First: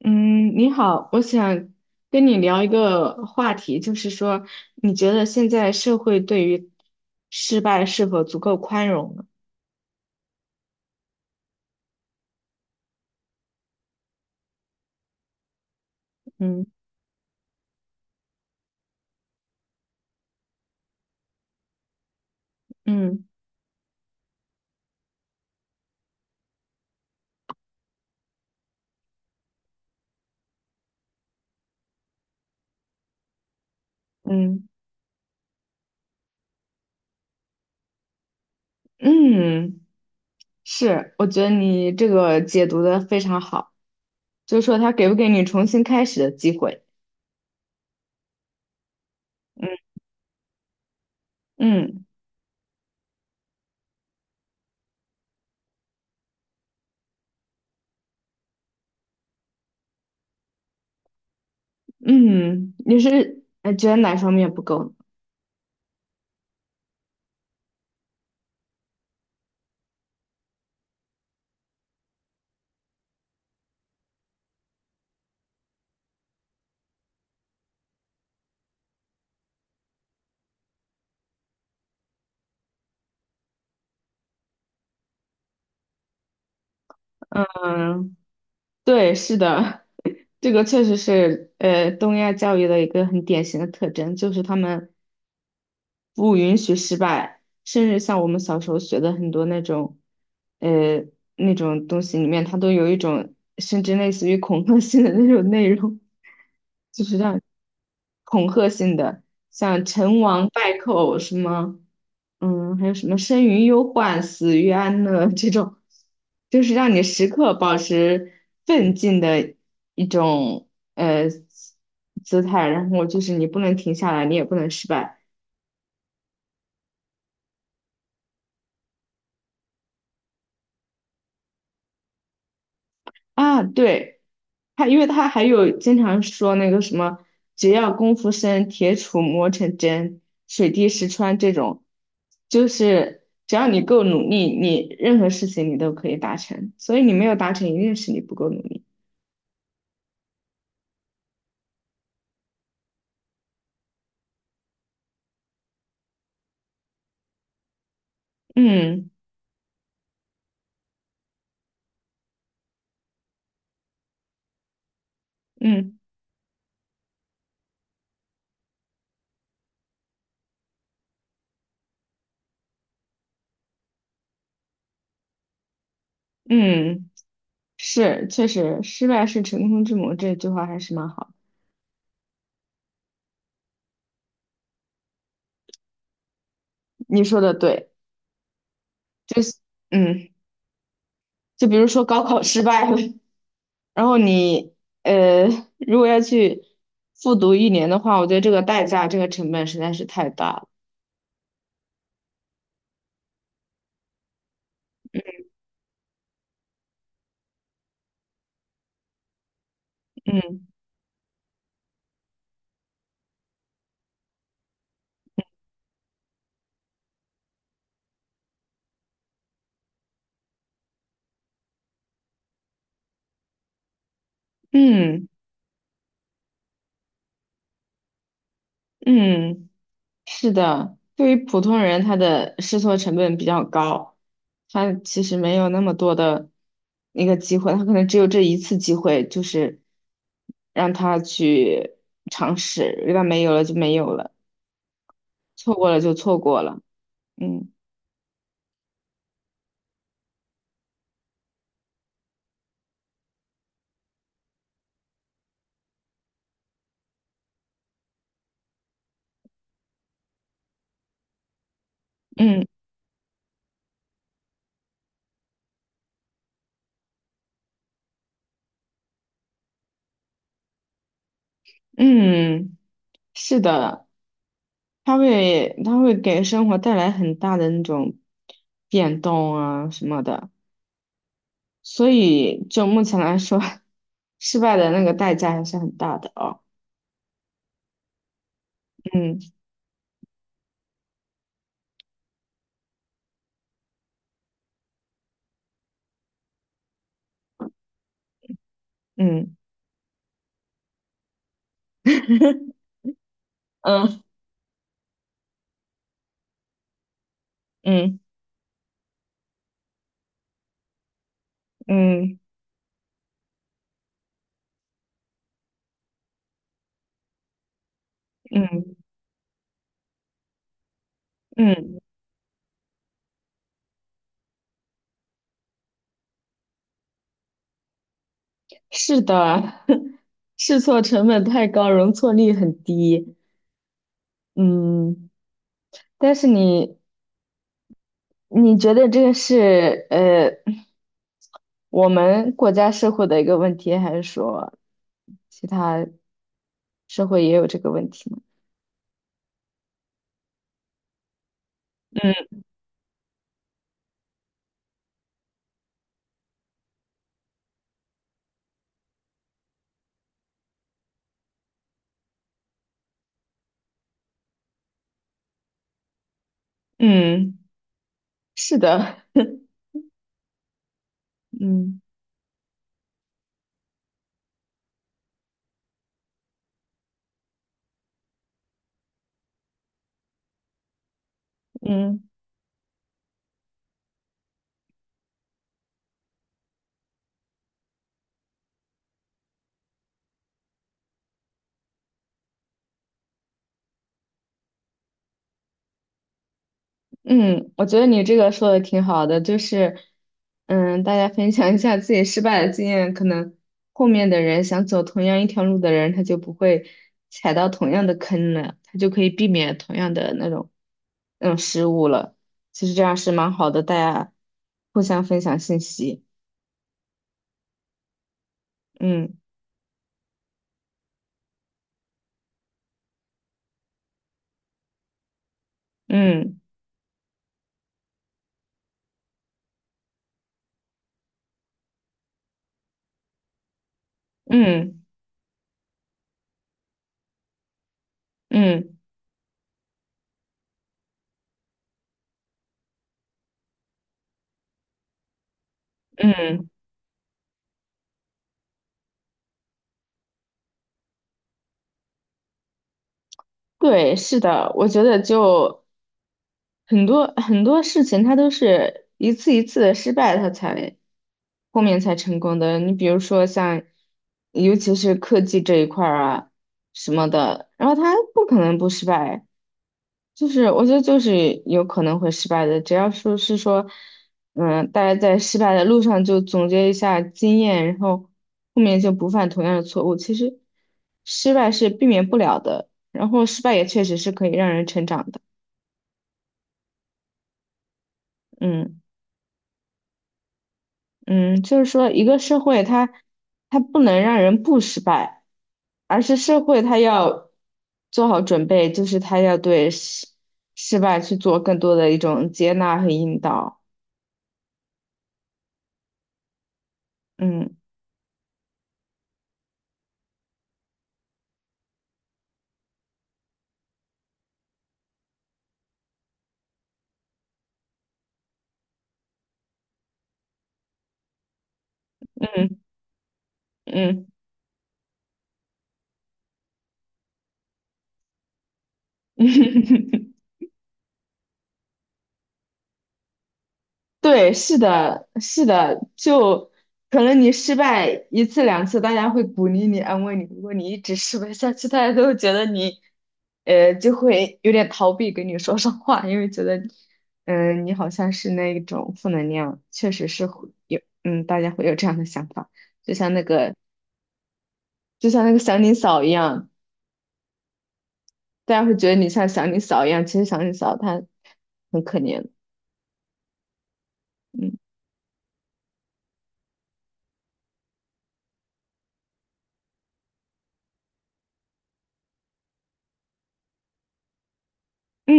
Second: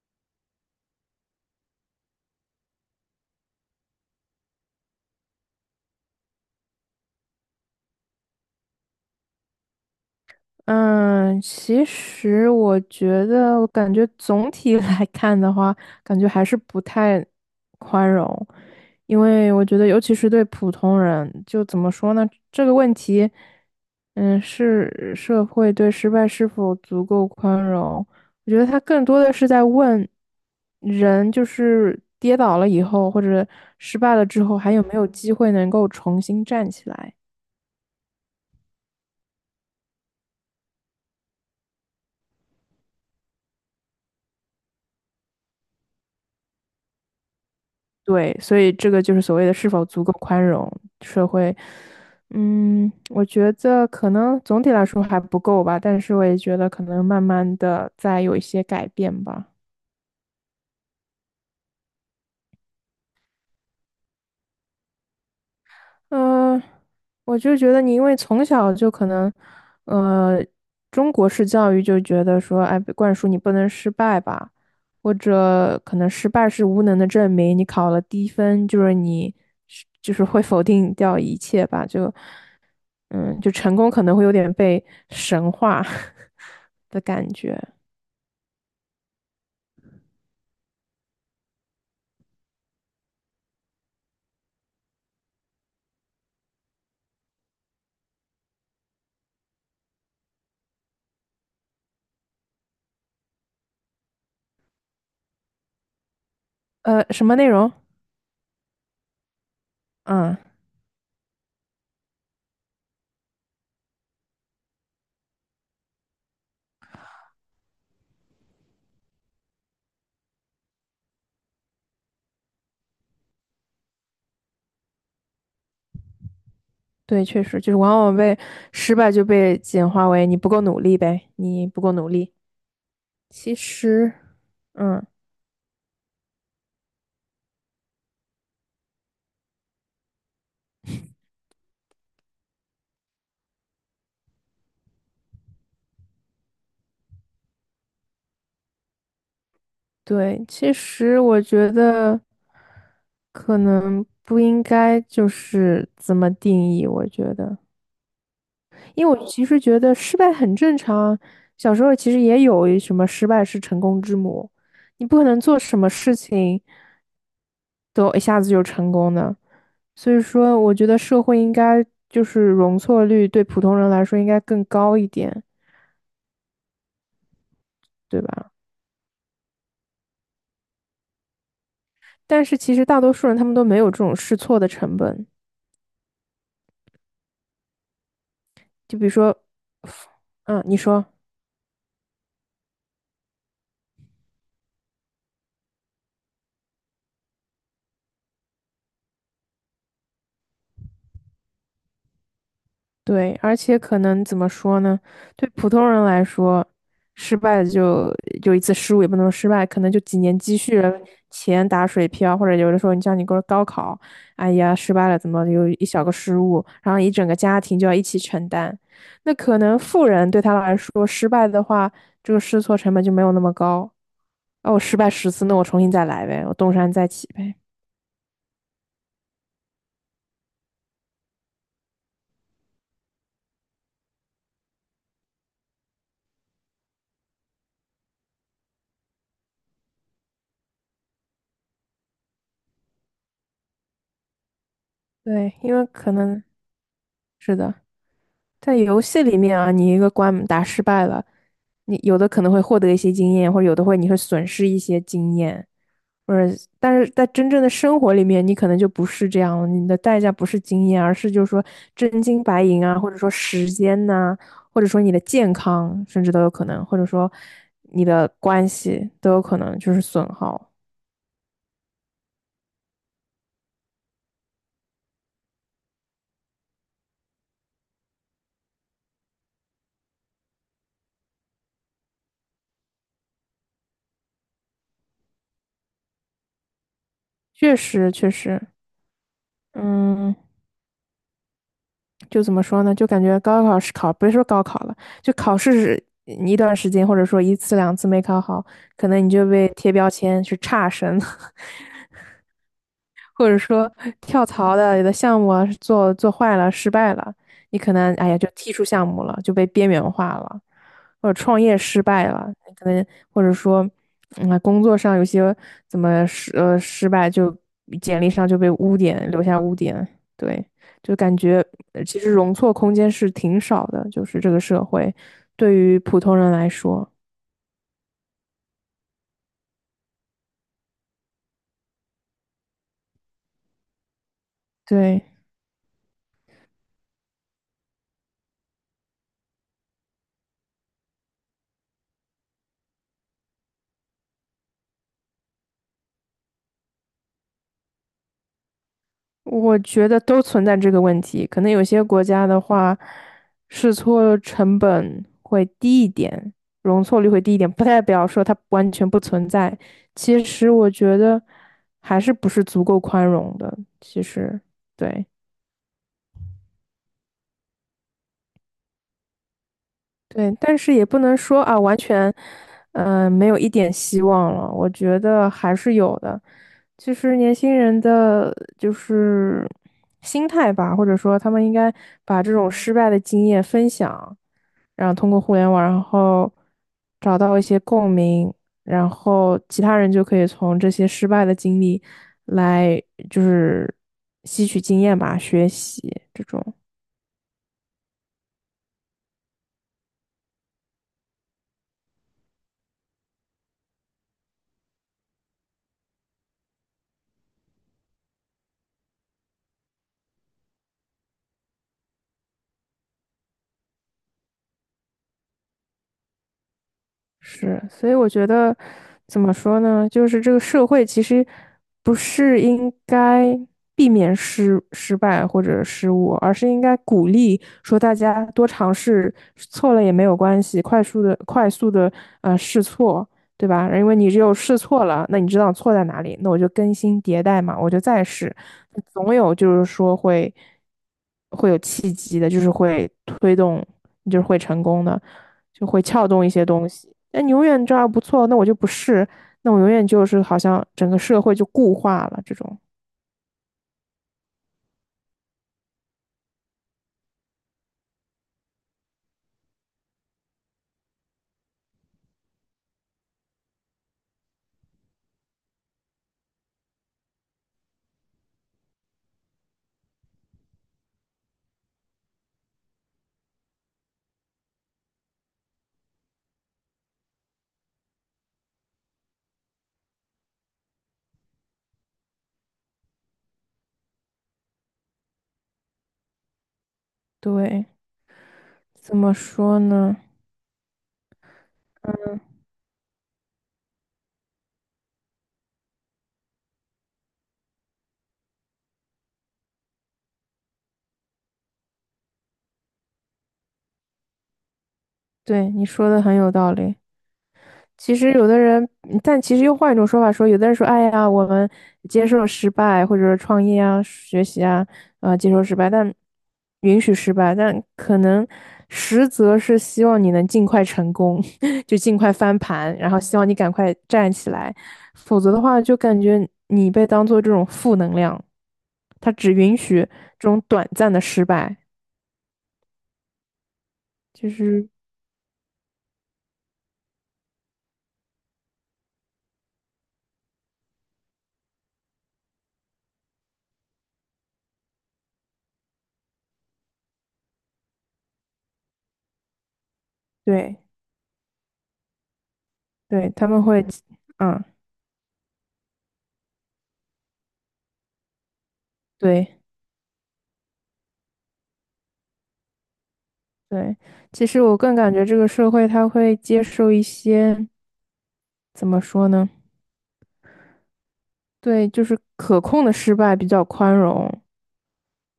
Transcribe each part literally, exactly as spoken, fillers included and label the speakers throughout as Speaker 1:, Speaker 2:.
Speaker 1: 嗯，你好，我想跟你聊一个话题，就是说，你觉得现在社会对于失败是否足够宽容呢？
Speaker 2: 嗯，其实我觉得，我感觉总体 来看的话，感觉还是
Speaker 1: 嗯
Speaker 2: 不太宽容。因为我觉得，尤其是对普通人，就怎么说呢，这个问
Speaker 1: 嗯
Speaker 2: 题，嗯，是社会对失败是否足够宽容，我觉得他更多的是在问人，就是跌倒了以后，或者失败了之后，
Speaker 1: 嗯
Speaker 2: 还有没有机会能够重新站起来。
Speaker 1: 嗯，是，我觉得你这个解读的非常好，就是说他给不给你重新开始的机会？
Speaker 2: 对，所以这个就是所谓的
Speaker 1: 嗯
Speaker 2: 是否足够宽容社会。
Speaker 1: 嗯，
Speaker 2: 嗯，我觉得可能总体来说还不够吧，但是我也觉得可能慢慢的在有一些改变吧。
Speaker 1: 嗯，你是呃觉得哪方面不够
Speaker 2: 嗯、我就觉得你因为从小就可能，呃，中国式教育就觉得说，哎，被灌输你不能失败吧，或者可能失败是无能的证明，你考了低分就是你是就是会否定掉一切吧，就。嗯，就成功可能会有点被神化 的感
Speaker 1: 呢？
Speaker 2: 觉。
Speaker 1: 嗯，对，是的，这个确实是呃东亚教育的一个很典型的特征，就是他们，不允许失败，甚至像我们小时候学的很多那种，呃，那种东西里面，它都有一种甚至类似于恐吓性的那种内容，就
Speaker 2: 呃，
Speaker 1: 是
Speaker 2: 什么
Speaker 1: 让
Speaker 2: 内容？
Speaker 1: 恐吓性的，像成
Speaker 2: 嗯，
Speaker 1: 王败寇什么，嗯，还有什么生于忧患，死于安乐这种，就是让你时刻保持奋进的一种呃姿态，然后就是你不能停下来，你也不能失败。
Speaker 2: 对，确实就是往往被失败就被简化为你不够努力呗，你不够努力。其
Speaker 1: 啊，
Speaker 2: 实，
Speaker 1: 对，他因
Speaker 2: 嗯，
Speaker 1: 为他还有经常说那个什么，只要功夫深，铁杵磨成针，水滴石穿这种，就是只要你够努力，你任何事情你都可以达成。所以你没有达成，一定是你不够努力。
Speaker 2: 对，其实我觉得可能不应该就是怎么定义。我觉得，因
Speaker 1: 嗯
Speaker 2: 为我其实觉得失败很正常，小时候其实也有什么失败是成功之母，你不可能做什么
Speaker 1: 嗯
Speaker 2: 事情都一下子就成功的。所以说，我觉得社会应该就是容错率对普通人来说应该更高一点，
Speaker 1: 嗯，
Speaker 2: 对
Speaker 1: 是，确
Speaker 2: 吧？
Speaker 1: 实，失败是成功之母这句话还是蛮好的。
Speaker 2: 但是其实大多数人他们都没有这种试错的成本。
Speaker 1: 你说的对，
Speaker 2: 就比如
Speaker 1: 就
Speaker 2: 说，
Speaker 1: 是嗯，
Speaker 2: 嗯，你说，
Speaker 1: 就比如说高考失败了。然后你呃，如果要去复读一年的话，我觉得这个代价、这个成本实在是太大了。
Speaker 2: 对，而且可能怎么说呢？对普通人来说，失败就就一次失误，也不能说失败，可能就几年积
Speaker 1: 嗯
Speaker 2: 蓄的钱打水漂，或者有的时候你像你高高考，哎呀失败了，怎么有一小个失误，然后一整个家庭就要一起承担。那可能富人对他来说，失败的话，这个试错成本就没有那么高。哦，我失败
Speaker 1: 嗯
Speaker 2: 十次，那我重新再来呗，我东山再起呗。
Speaker 1: 嗯，是的，对于普通人，他的试错成本比较高，他其实没有那么多的一个机会，他可能只有这一次机会，就是让他去尝试，一旦没有了就没有了，
Speaker 2: 对，
Speaker 1: 错
Speaker 2: 因为
Speaker 1: 过了
Speaker 2: 可
Speaker 1: 就错
Speaker 2: 能
Speaker 1: 过了。
Speaker 2: 是
Speaker 1: 嗯
Speaker 2: 的。在游戏里面啊，你一个关打失败了，你有的可能会获得一些经验，或者有的会你会损失一些经验，或者但是在真正的生活里面，你可能就不是这样了，你的代价不是经验，而是就是说真金白
Speaker 1: 嗯
Speaker 2: 银啊，或者说时间呐、或者说你的健康，甚至都有可能，或者说你的关系都有可能就是损耗。
Speaker 1: 嗯，是的。它会它会给生活带来很大的那种变动啊什么的，所以就目前来说，失败的那个代价还是很大的哦。
Speaker 2: 确实，确实，
Speaker 1: 嗯
Speaker 2: 嗯，就怎么说呢？就感觉高考是考，别说高考了，就考试是一段时间，或者说一次两次没考好，可能你就
Speaker 1: 嗯
Speaker 2: 被贴标签是差生。或者说
Speaker 1: 嗯
Speaker 2: 跳槽的有的项目啊做做坏了失败了，你可能
Speaker 1: 嗯
Speaker 2: 哎呀就踢出项目了，就被边缘化了，或者创业失败
Speaker 1: 嗯
Speaker 2: 了，你可能或者说嗯工作上有些怎么失呃失败就简历上就被
Speaker 1: 嗯
Speaker 2: 污点留下污点，对，就感觉
Speaker 1: 嗯，
Speaker 2: 呃其实容错空间是挺少的，就是这个社会对于普通人来说，
Speaker 1: 是的，试错成本太高，容错率很低。
Speaker 2: 对。
Speaker 1: 嗯，但是你你觉得这个是呃我们国家社会的一个问题，还是说其他社会也有这个问题呢？
Speaker 2: 我觉得都存在这个问题，可能有些国家的
Speaker 1: 嗯
Speaker 2: 话，试错成本会低一点，容错率会低一点，不代表说它完全不存在。其实我觉得还是不是足够宽容的。其实，对。
Speaker 1: 嗯，是的，
Speaker 2: 对，但是也不能说啊，完
Speaker 1: 嗯
Speaker 2: 全，嗯，没有一点希望了。我觉得还是有的，其实年轻人的，就是心态吧，或者说他们应该
Speaker 1: 嗯。
Speaker 2: 把这种失败的经验分享，然后通过互联网，然后找到一些共鸣，然后其他人就可以从这些失败的经历来，就是吸取经验吧，学习这种。
Speaker 1: 嗯，我觉得你这个说的挺好的，就是，嗯，大家分享一下自己失败的经验，可能后面的人想走同样一条路的人，他就不会踩到同样的坑了，他就可以避免同样的那种那种失误了。其实这样是蛮好的，大家互相分享信息。
Speaker 2: 是，所以我觉得
Speaker 1: 嗯
Speaker 2: 怎么说呢，就是这个社会其实不是应该避免失失败或者失误，而
Speaker 1: 嗯
Speaker 2: 是应该鼓励说大家多尝试，错了也没有关系，快速的快速的呃试错，对吧？因为你只有试
Speaker 1: 嗯
Speaker 2: 错了，那你知道错在哪里，那我就更新迭代嘛，我就再试，
Speaker 1: 嗯嗯
Speaker 2: 总有就是说会会有契机的，就是会推动，你就是会成功的。就会撬动一些
Speaker 1: 嗯，
Speaker 2: 东西。那你永远这样不错，那我就不是，那我永远就是好像整个社会就固化了这种。
Speaker 1: 对，是的，我觉得就。很多很多事情，它都是一次一次的失败，它才后面才成功的。你比如说像，尤其是科技这一块儿啊什么的，然后它不可能不失败，就是我觉得就是有可能会失败的。只要说是说，嗯，大家在失败的路上就总结一下经验，然后后面就不犯同样的错误。其实失败是避免不了的，然后失败也确实是可以让人成长的。
Speaker 2: 对，
Speaker 1: 嗯。
Speaker 2: 怎么说呢？
Speaker 1: 嗯，就是说，一
Speaker 2: 嗯
Speaker 1: 个社会它它不能让人不失败，而是社会它要做好准备，就是它要对失失败去做更多的一种接纳和引导。
Speaker 2: 对，你说的很有道理。
Speaker 1: 嗯
Speaker 2: 其实有的人，嗯但其实又换一种说法说，有的人说，哎呀，我们接受失败，或者说创业啊、学习啊，啊，接受失败，但允许失败，但可能实则是希望你能尽快成功，就尽快翻
Speaker 1: 嗯
Speaker 2: 盘，然后希望你赶快
Speaker 1: 嗯。
Speaker 2: 站起来，否则的话，就感觉你被当做这种负能量，他只允许 这种短暂的失败，就
Speaker 1: 对，是
Speaker 2: 是
Speaker 1: 的，是的，就可能你失败一次两次，大家会鼓励你、安慰你。如果你一直失败下去，大家都会觉得你，呃，就会有点逃避跟你说上话，因为觉得，嗯、你好像是那一种负能量，确实是会
Speaker 2: 对
Speaker 1: 有，嗯，大家会有这样的想法，就
Speaker 2: 对，
Speaker 1: 像那
Speaker 2: 他们
Speaker 1: 个，
Speaker 2: 会，嗯，
Speaker 1: 就像那个祥林嫂一样，大家会觉得你像
Speaker 2: 对。
Speaker 1: 祥林嫂一样，其实祥林嫂她很可怜，
Speaker 2: 对，其实我
Speaker 1: 嗯
Speaker 2: 更感觉这个社会他会接受一些，怎么说呢？对，就是可控的失败比较宽容，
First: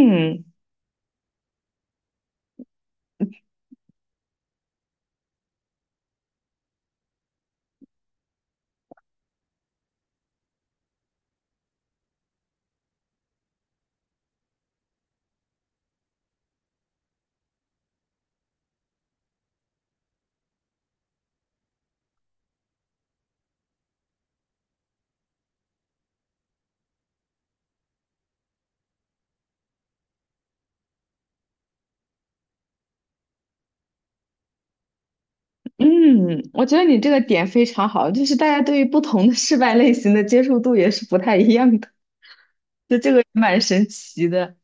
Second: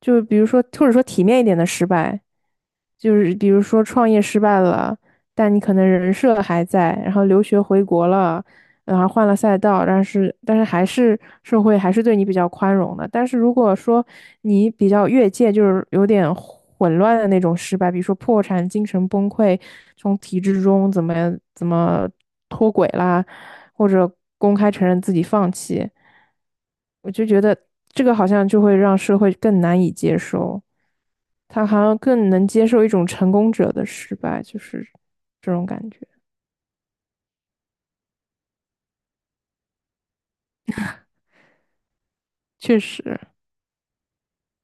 Speaker 2: 就是比如说，或者说体面一点的失败，就是比如说创业失败了，但你可能人设还在，然后留学回国了，然后换了赛道，但是但是还是社会还是对你比较宽容的。但是如果说你比较越界，就是有点混乱的那种失败，比如说破产、精神崩溃，从体制中怎么怎么脱轨啦。或者公开承认自己放弃，我就觉得这个好像就会让社会更难以接受，他好像更能接受一种成功者的失败，就是这种感觉。
Speaker 1: 嗯，我觉得你这个点非常好，就是大家对于不同的失败类型的接受度也是不太一样的，
Speaker 2: 确
Speaker 1: 就这个
Speaker 2: 实，
Speaker 1: 也蛮神奇的。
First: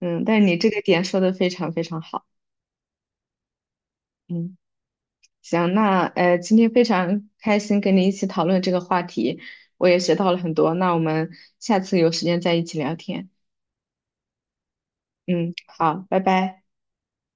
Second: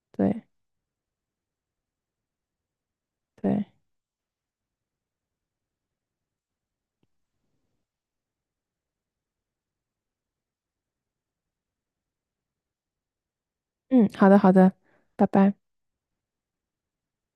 Speaker 1: 嗯，但
Speaker 2: 对
Speaker 1: 是你这个点说的非常非常好。
Speaker 2: 对，
Speaker 1: 嗯，行，那呃，今天非常开心跟你一起讨论这个话题，我也学到了很多。那我们下次有时间再一起聊天。
Speaker 2: 嗯，好的好的，拜
Speaker 1: 嗯，
Speaker 2: 拜。
Speaker 1: 好，拜拜。